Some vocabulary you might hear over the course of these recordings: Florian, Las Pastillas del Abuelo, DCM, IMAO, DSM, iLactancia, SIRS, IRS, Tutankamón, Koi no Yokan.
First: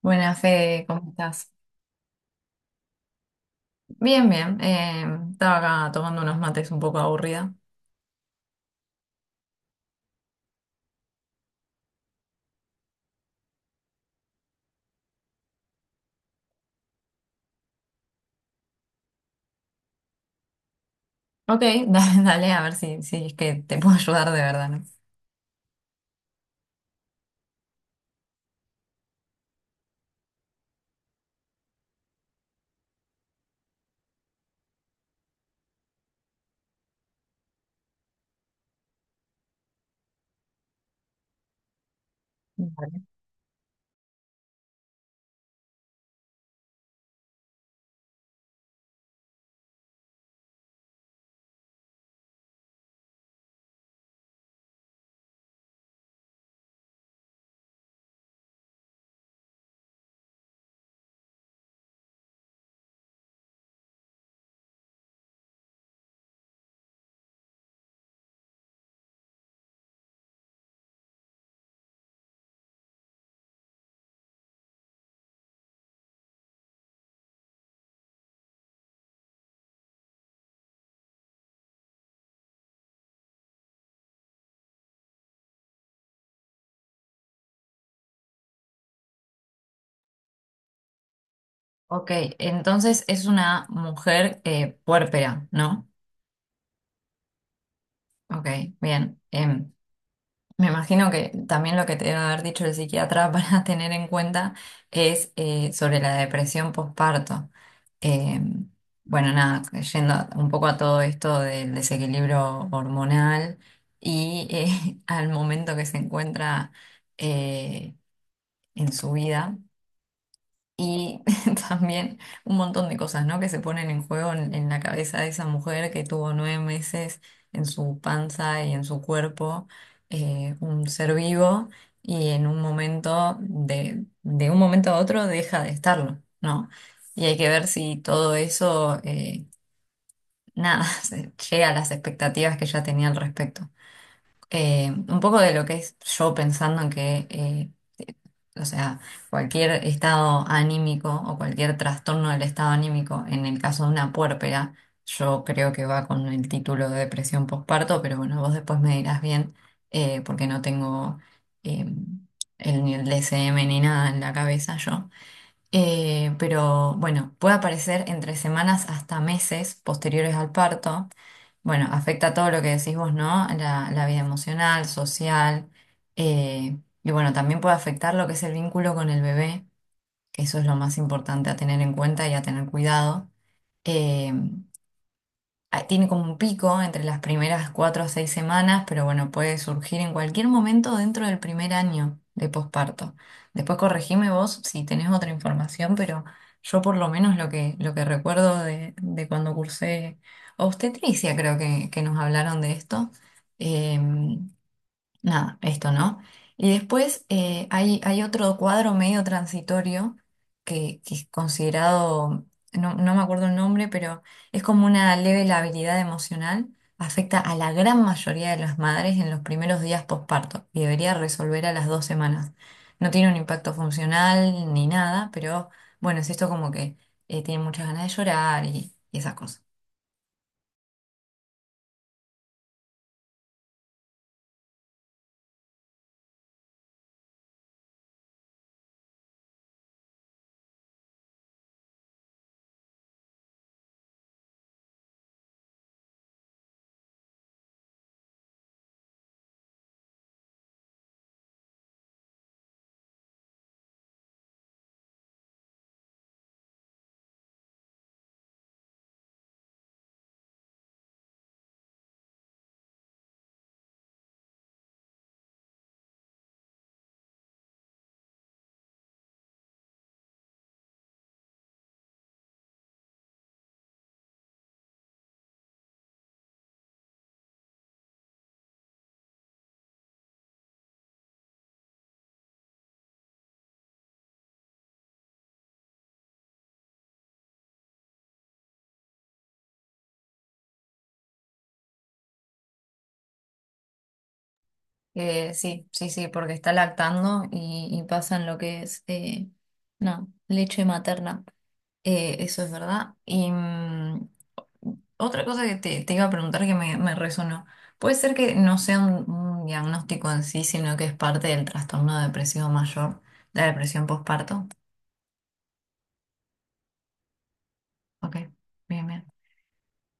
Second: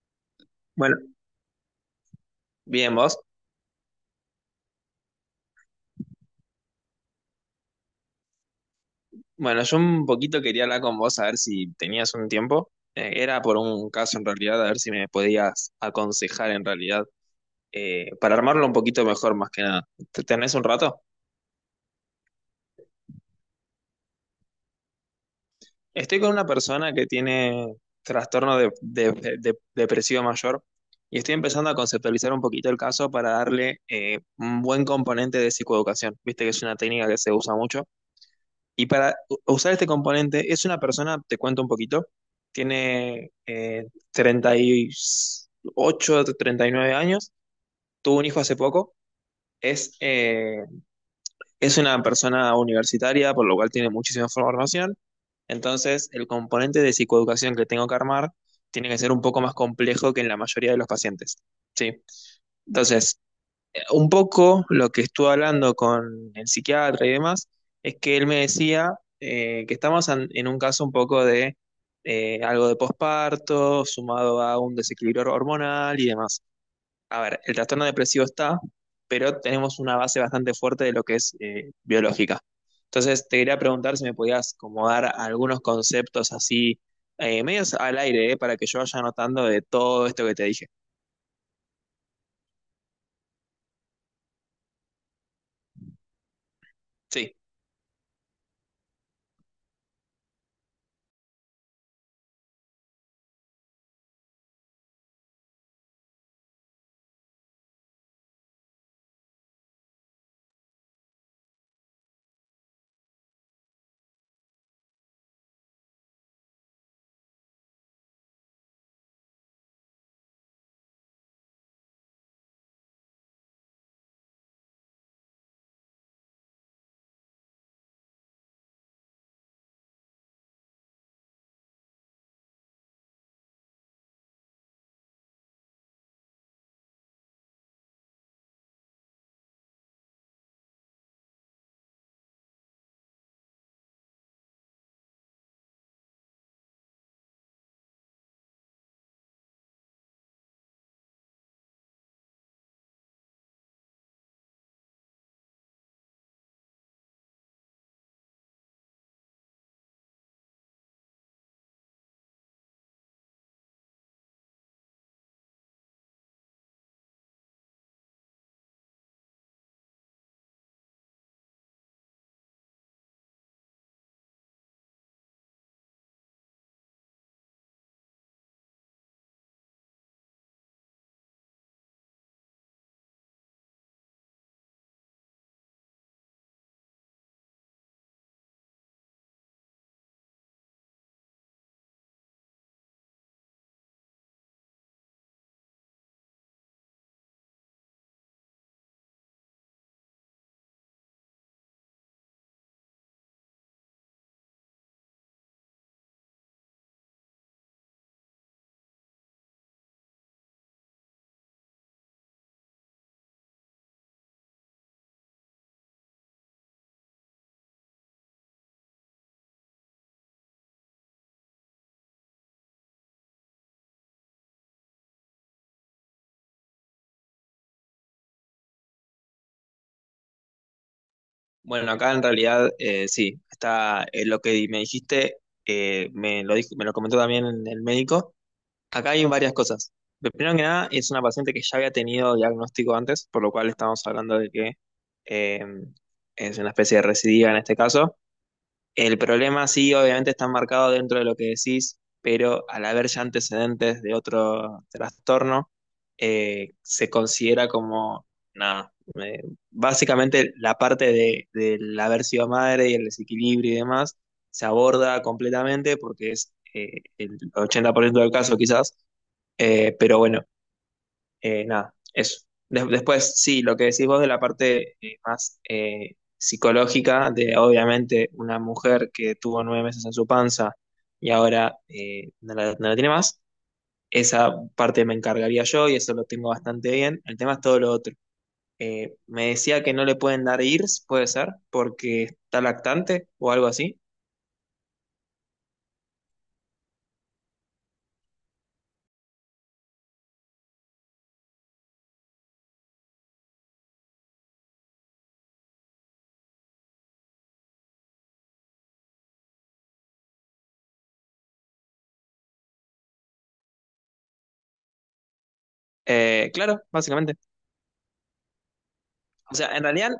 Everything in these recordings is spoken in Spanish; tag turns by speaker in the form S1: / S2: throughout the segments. S1: Buenas, Fede,
S2: Bueno,
S1: ¿cómo estás?
S2: bien, vos.
S1: Bien, bien. Estaba acá tomando unos mates un poco aburrida.
S2: Bueno, yo un poquito quería hablar con vos a ver si tenías un tiempo. Era por un caso en realidad, a ver si me podías aconsejar en realidad, para armarlo un poquito mejor más que nada. ¿Tenés un rato?
S1: Ok, dale, dale, a ver si es que te puedo ayudar de verdad, ¿no?
S2: Estoy con una persona que tiene trastorno depresivo mayor y estoy empezando a conceptualizar un poquito el caso para darle un buen componente de psicoeducación. Viste que es una técnica que se usa mucho. Y para usar este componente, es una persona, te cuento un poquito,
S1: Vale.
S2: tiene 38, 39 años, tuvo un hijo hace poco, es, eh, es una persona universitaria, por lo cual tiene muchísima formación, entonces el componente de psicoeducación que tengo que armar tiene que ser un poco más complejo que en la mayoría de los pacientes. Sí. Entonces, un poco lo que estuve hablando con el psiquiatra y demás es que él me decía que estamos en un caso un poco de algo de posparto, sumado a un desequilibrio hormonal y demás. A ver, el trastorno depresivo está, pero tenemos una base bastante fuerte de lo que es biológica. Entonces, te quería preguntar si me podías como dar algunos conceptos así, medios al aire, para que yo vaya anotando de todo esto que te dije.
S1: Ok, entonces es una mujer puérpera, ¿no?
S2: Sí.
S1: Ok, bien. Me imagino que también lo que te debe haber dicho el psiquiatra para tener en cuenta es sobre la depresión postparto. Eh, bueno, nada, yendo un poco a todo esto del desequilibrio hormonal y al momento que se encuentra eh, en su vida. Y también un montón de cosas, ¿no? Que se ponen en juego en la cabeza de esa mujer que tuvo 9 meses en su panza y en su cuerpo, un ser vivo, y en un momento, de un momento a otro, deja de estarlo, ¿no? Y hay que ver si todo eso, nada, llega a las expectativas que ya tenía al respecto un poco de lo que es yo pensando en que, o sea, cualquier estado anímico o cualquier trastorno del estado anímico, en el caso de una puérpera, yo creo que va con el título de depresión postparto, pero bueno, vos después me dirás bien, porque no tengo eh, el, ni el DSM ni nada en la cabeza yo. Pero bueno, puede aparecer entre semanas hasta meses posteriores al parto. Bueno, afecta todo lo que decís vos, ¿no? La vida emocional, social. Y bueno, también puede afectar lo que es el vínculo con el bebé, que eso es lo más importante a tener en cuenta y a tener cuidado. Eh, Tiene como un pico entre las primeras 4 o 6 semanas, pero bueno, puede surgir en cualquier momento dentro del primer año de posparto. Después corregime vos si tenés otra información, pero yo por lo menos lo que recuerdo de cuando cursé obstetricia, creo que nos hablaron de esto. em, Nada, esto, ¿no? Y después hay, hay otro cuadro medio transitorio que es considerado, no, no me acuerdo el nombre, pero es como una leve labilidad emocional, afecta a la gran mayoría de las madres en los primeros días posparto y debería resolver a las 2 semanas. No tiene un impacto funcional ni nada, pero bueno, es esto como que tienen muchas ganas de llorar y esas cosas.
S2: Bueno, acá en realidad sí, está lo que me dijiste, me lo dijo, me lo comentó también el médico. Acá hay varias cosas. Primero que nada, es una paciente que ya había tenido diagnóstico antes, por lo cual estamos hablando de que eh, es una especie de recidiva en este caso. El problema sí, obviamente está marcado dentro de lo que decís, pero al haber ya antecedentes de otro trastorno, se considera como, nada, eh, básicamente la parte de, del haber sido madre y el desequilibrio y demás se aborda completamente porque es el 80% del caso quizás, pero bueno, nada, eso. Después, sí, lo que decís vos de la parte más psicológica, de obviamente una mujer que tuvo 9 meses en su panza y ahora no la, no la tiene más, esa parte me encargaría yo y eso lo tengo bastante bien. El tema es todo lo otro. Me decía que no le pueden dar IRS, puede ser, porque está lactante o algo así.
S1: Sí, sí, sí, porque está lactando y pasa lo que es, no, leche materna. Eso es verdad. Y mm, otra cosa que te iba a preguntar que me resonó. Puede ser que no sea un diagnóstico en sí, sino que es parte del trastorno depresivo mayor, la depresión postparto.
S2: Claro, básicamente.
S1: Ok, bien, bien.
S2: O sea, en realidad,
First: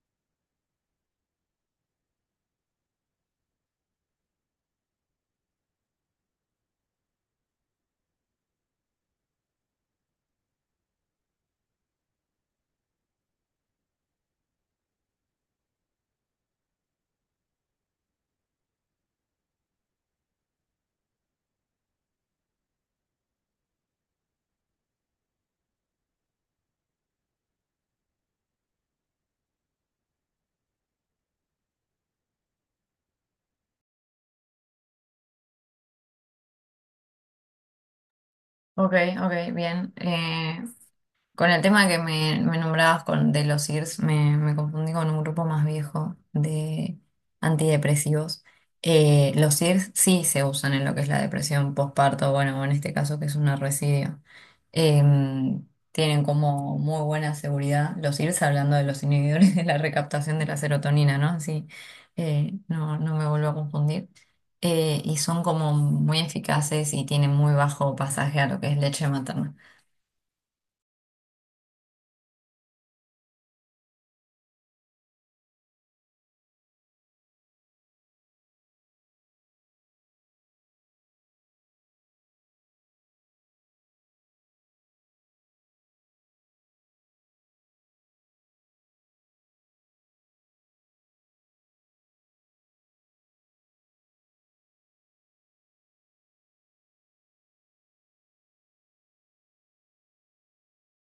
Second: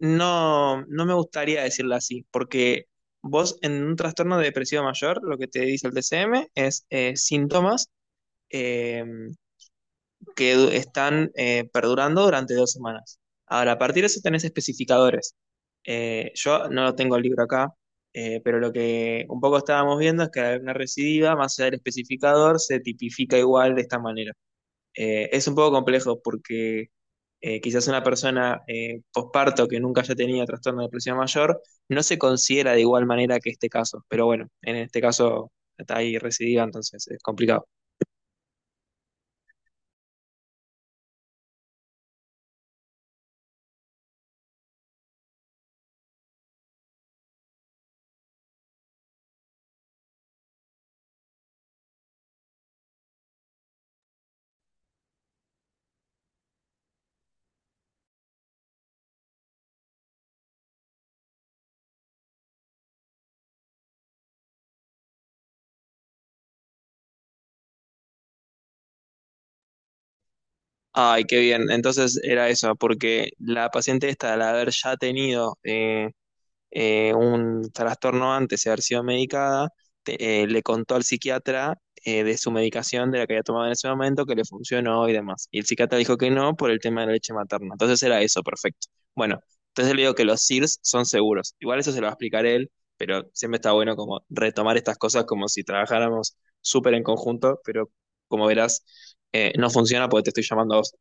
S2: no, no me gustaría decirlo así, porque vos en un trastorno de depresivo mayor, lo que te dice el DCM es síntomas eh, están perdurando durante 2 semanas. Ahora, a partir de eso tenés especificadores. Yo no lo tengo el libro acá, pero lo que un poco estábamos viendo es que al haber una recidiva, más allá del especificador, se tipifica igual de esta manera. Es un poco complejo porque quizás una persona posparto que nunca haya tenido trastorno de depresión mayor no se considera de igual manera que este caso, pero bueno, en este caso está ahí recidiva, entonces es complicado.
S1: Ok, ok, bien. Con el tema que me nombrabas con, de los IRS, me, me confundí con un grupo más viejo de antidepresivos. Los IRS sí se usan en lo que es la depresión postparto, bueno, o en este caso que es una residuo. Tienen como muy buena seguridad los IRS, hablando de los inhibidores de la recaptación de la serotonina, ¿no? Así no, no me vuelvo a confundir. Y son como muy eficaces y tienen muy bajo pasaje a lo que es leche materna.
S2: Ay, qué bien, entonces era eso, porque la paciente esta, al haber ya tenido un trastorno antes de haber sido medicada, le contó al psiquiatra de su medicación, de la que había tomado en ese momento, que le funcionó y demás. Y el psiquiatra dijo que no por el tema de la leche materna. Entonces era eso, perfecto. Bueno, entonces le digo que los SIRS son seguros. Igual eso se lo va a explicar él, pero siempre está bueno como retomar estas cosas como si trabajáramos súper en conjunto, pero como verás, no funciona porque te estoy llamando a vos.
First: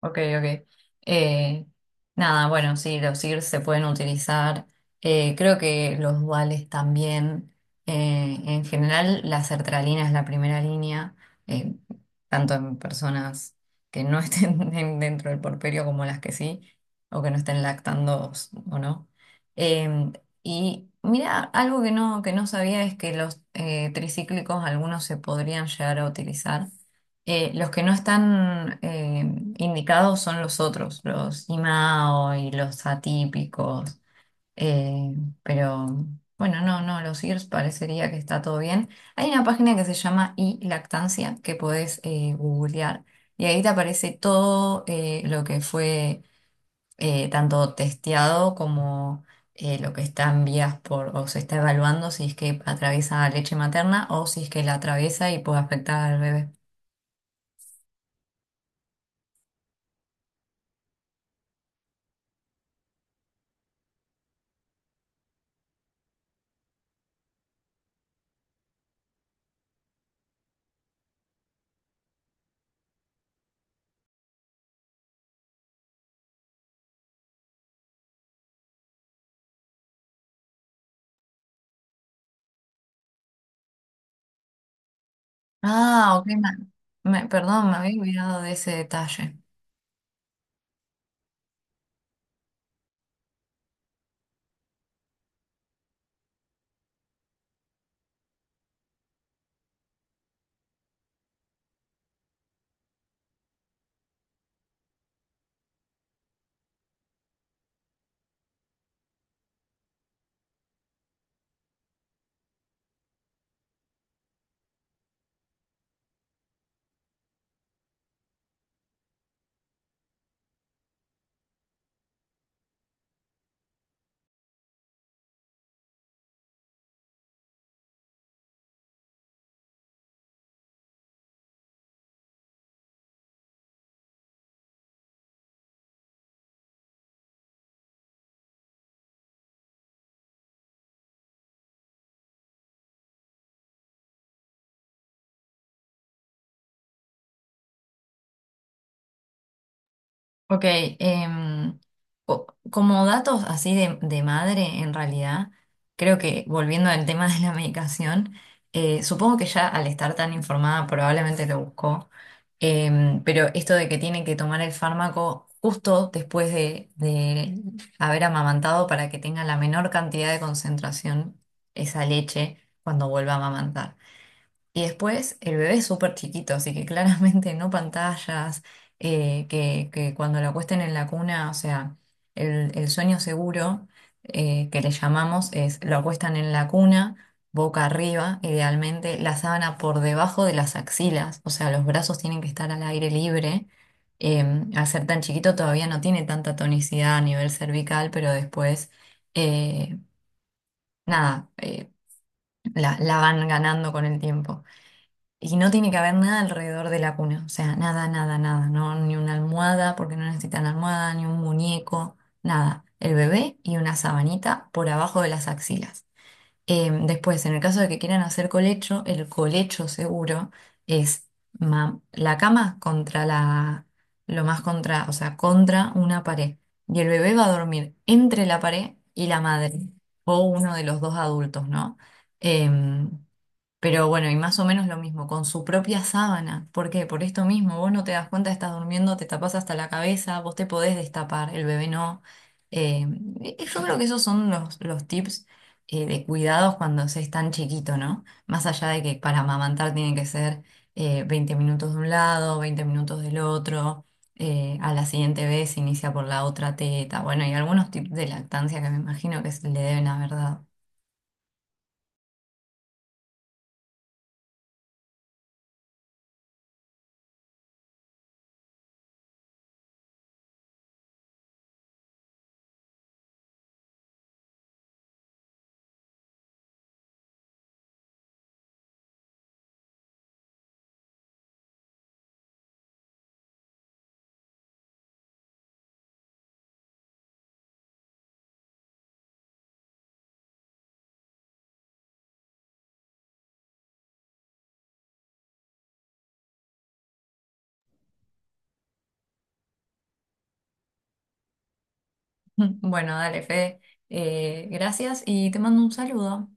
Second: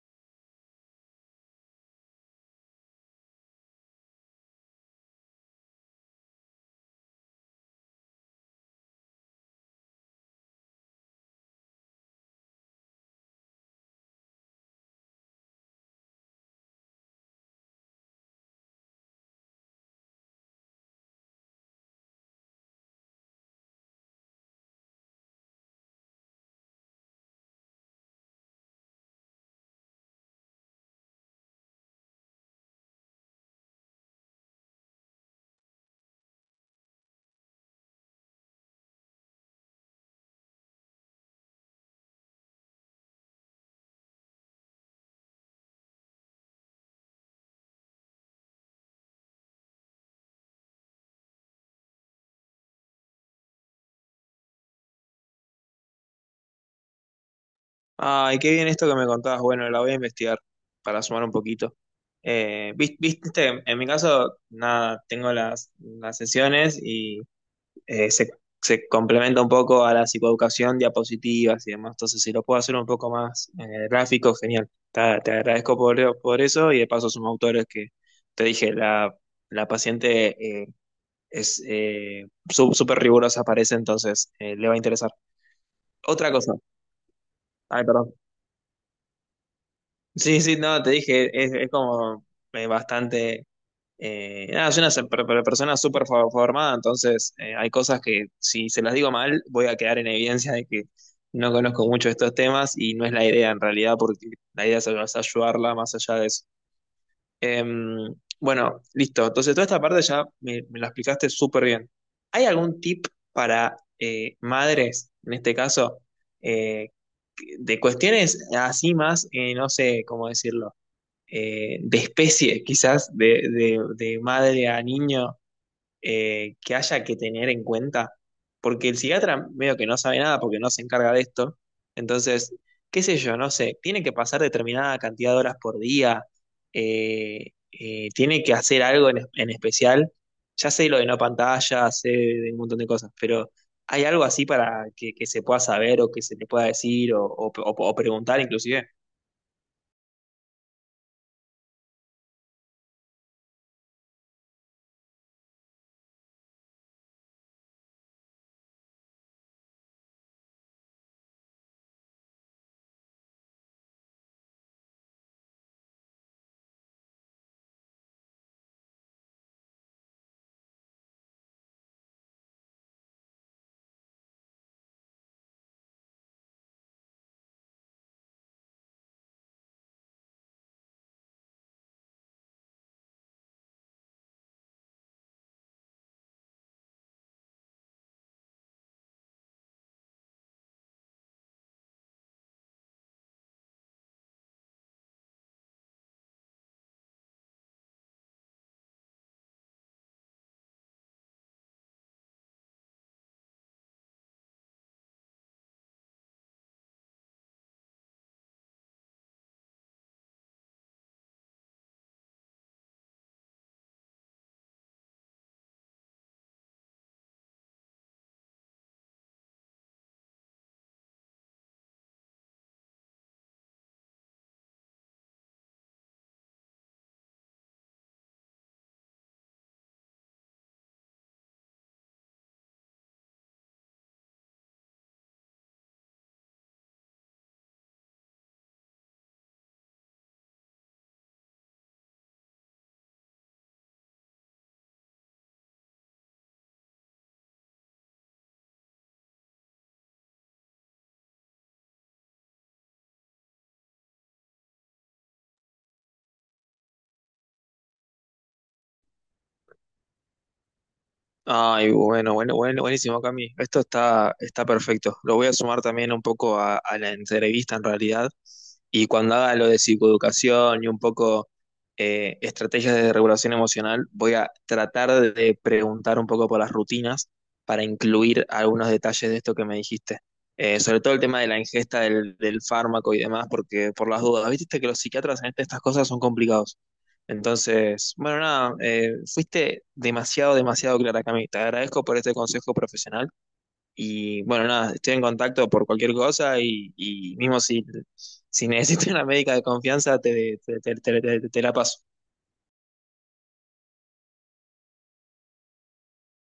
S1: Ok, ok. Eh, Nada, bueno, sí, los IRS se pueden utilizar. Creo que los duales también. En general, la sertralina es la primera línea, eh, tanto en personas que no estén dentro del porperio como las que sí, o que no estén lactando o no. Eh, y mira, algo que no sabía es que los tricíclicos, algunos se podrían llegar a utilizar. Los que no están indicados son los otros, los IMAO y los atípicos. Eh, pero bueno, no, no, los IRS parecería que está todo bien. Hay una página que se llama iLactancia que podés googlear y ahí te aparece todo lo que fue tanto testeado como lo que está en vías por o se está evaluando si es que atraviesa leche materna o si es que la atraviesa y puede afectar al bebé.
S2: Ay, qué bien esto que me contabas. Bueno, la voy a investigar para sumar un poquito. Viste, en mi caso, nada, tengo las sesiones y eh, se, se complementa un poco a la psicoeducación, diapositivas y demás. Entonces, si lo puedo hacer un poco más gráfico, genial. Te agradezco por eso y de paso son autores que te dije, la paciente es súper rigurosa, parece, entonces le va a interesar.
S1: Ah, ok,
S2: Otra cosa.
S1: perdón, me
S2: Ay,
S1: había
S2: perdón.
S1: olvidado de ese detalle.
S2: Sí, sí, no, te dije, es como bastante... nada, soy una persona súper formada, entonces hay cosas que si se las digo mal voy a quedar en evidencia de que no conozco mucho estos temas y no es la idea en realidad, porque la idea es ayudarla más allá de eso. Em, bueno, listo, entonces toda esta parte ya me la explicaste súper bien. ¿Hay algún tip para madres, en este caso, eh, de cuestiones así más, no sé cómo decirlo, de especie, quizás, de, de madre a niño que haya que tener en cuenta? Porque el psiquiatra medio que no sabe nada porque no se encarga de esto. Entonces, qué sé yo, no sé, tiene que pasar determinada cantidad de horas por día, tiene que hacer algo en especial. Ya sé lo de no pantalla, sé de un montón de cosas, pero ¿hay algo así para que se pueda saber o que se le pueda decir o o preguntar inclusive?
S1: Ok, como datos así de madre, en realidad, creo que volviendo al tema de la medicación, supongo que ya al estar tan informada probablemente lo buscó, pero esto de que tiene que tomar el fármaco justo después de haber amamantado para que tenga la menor cantidad de concentración esa leche cuando vuelva a amamantar. Y después el bebé es súper chiquito, así que claramente no pantallas, que cuando la acuesten en la cuna, o sea, el sueño seguro que le llamamos es lo acuestan en la cuna, boca arriba, idealmente, la sábana por debajo de las axilas, o sea, los brazos tienen que estar al aire libre. Eh, Al ser tan chiquito todavía no tiene tanta tonicidad a nivel cervical, pero después, eh, nada, la van ganando con el tiempo. Y no tiene que haber nada alrededor de la cuna, o sea, nada, nada, nada, no, ni una almohada, porque no necesitan almohada, ni un muñeco, nada. El bebé y una sabanita por abajo de las axilas. Después, en el caso de que quieran hacer colecho, el colecho seguro es la cama contra la, lo más contra, o sea, contra una pared. Y el bebé va a dormir entre la pared y la madre, o uno de los dos adultos, ¿no? Em, pero bueno, y más o menos lo mismo, con su propia sábana. ¿Por qué? Por esto mismo, vos no te das cuenta, estás durmiendo, te tapas hasta la cabeza, vos te podés destapar, el bebé no. Eh, yo creo que esos son los tips de cuidados cuando se es tan chiquito, ¿no? Más allá de que para amamantar tiene que ser 20 minutos de un lado, 20 minutos del otro, a la siguiente vez se inicia por la otra teta. Bueno, y algunos tips de lactancia que me imagino que se le deben haber dado.
S2: Ay, bueno, bueno, bueno, buenísimo, Cami. Esto está, está perfecto. Lo voy a sumar también un poco a la entrevista en realidad. Y cuando haga lo de psicoeducación y un poco estrategias de regulación emocional, voy a tratar de preguntar un poco por las rutinas para incluir algunos detalles de esto que me dijiste. Sobre todo el tema de la ingesta del, del fármaco y demás, porque por las dudas, viste que los psiquiatras en este, estas cosas son complicados. Entonces, bueno, nada, fuiste demasiado, demasiado clara, Cami. Te agradezco por este consejo profesional y bueno, nada, estoy en contacto por cualquier cosa y mismo si, si necesitas una médica de confianza, te, te la paso.
S1: Bueno, dale, Fede. Gracias y te mando un saludo.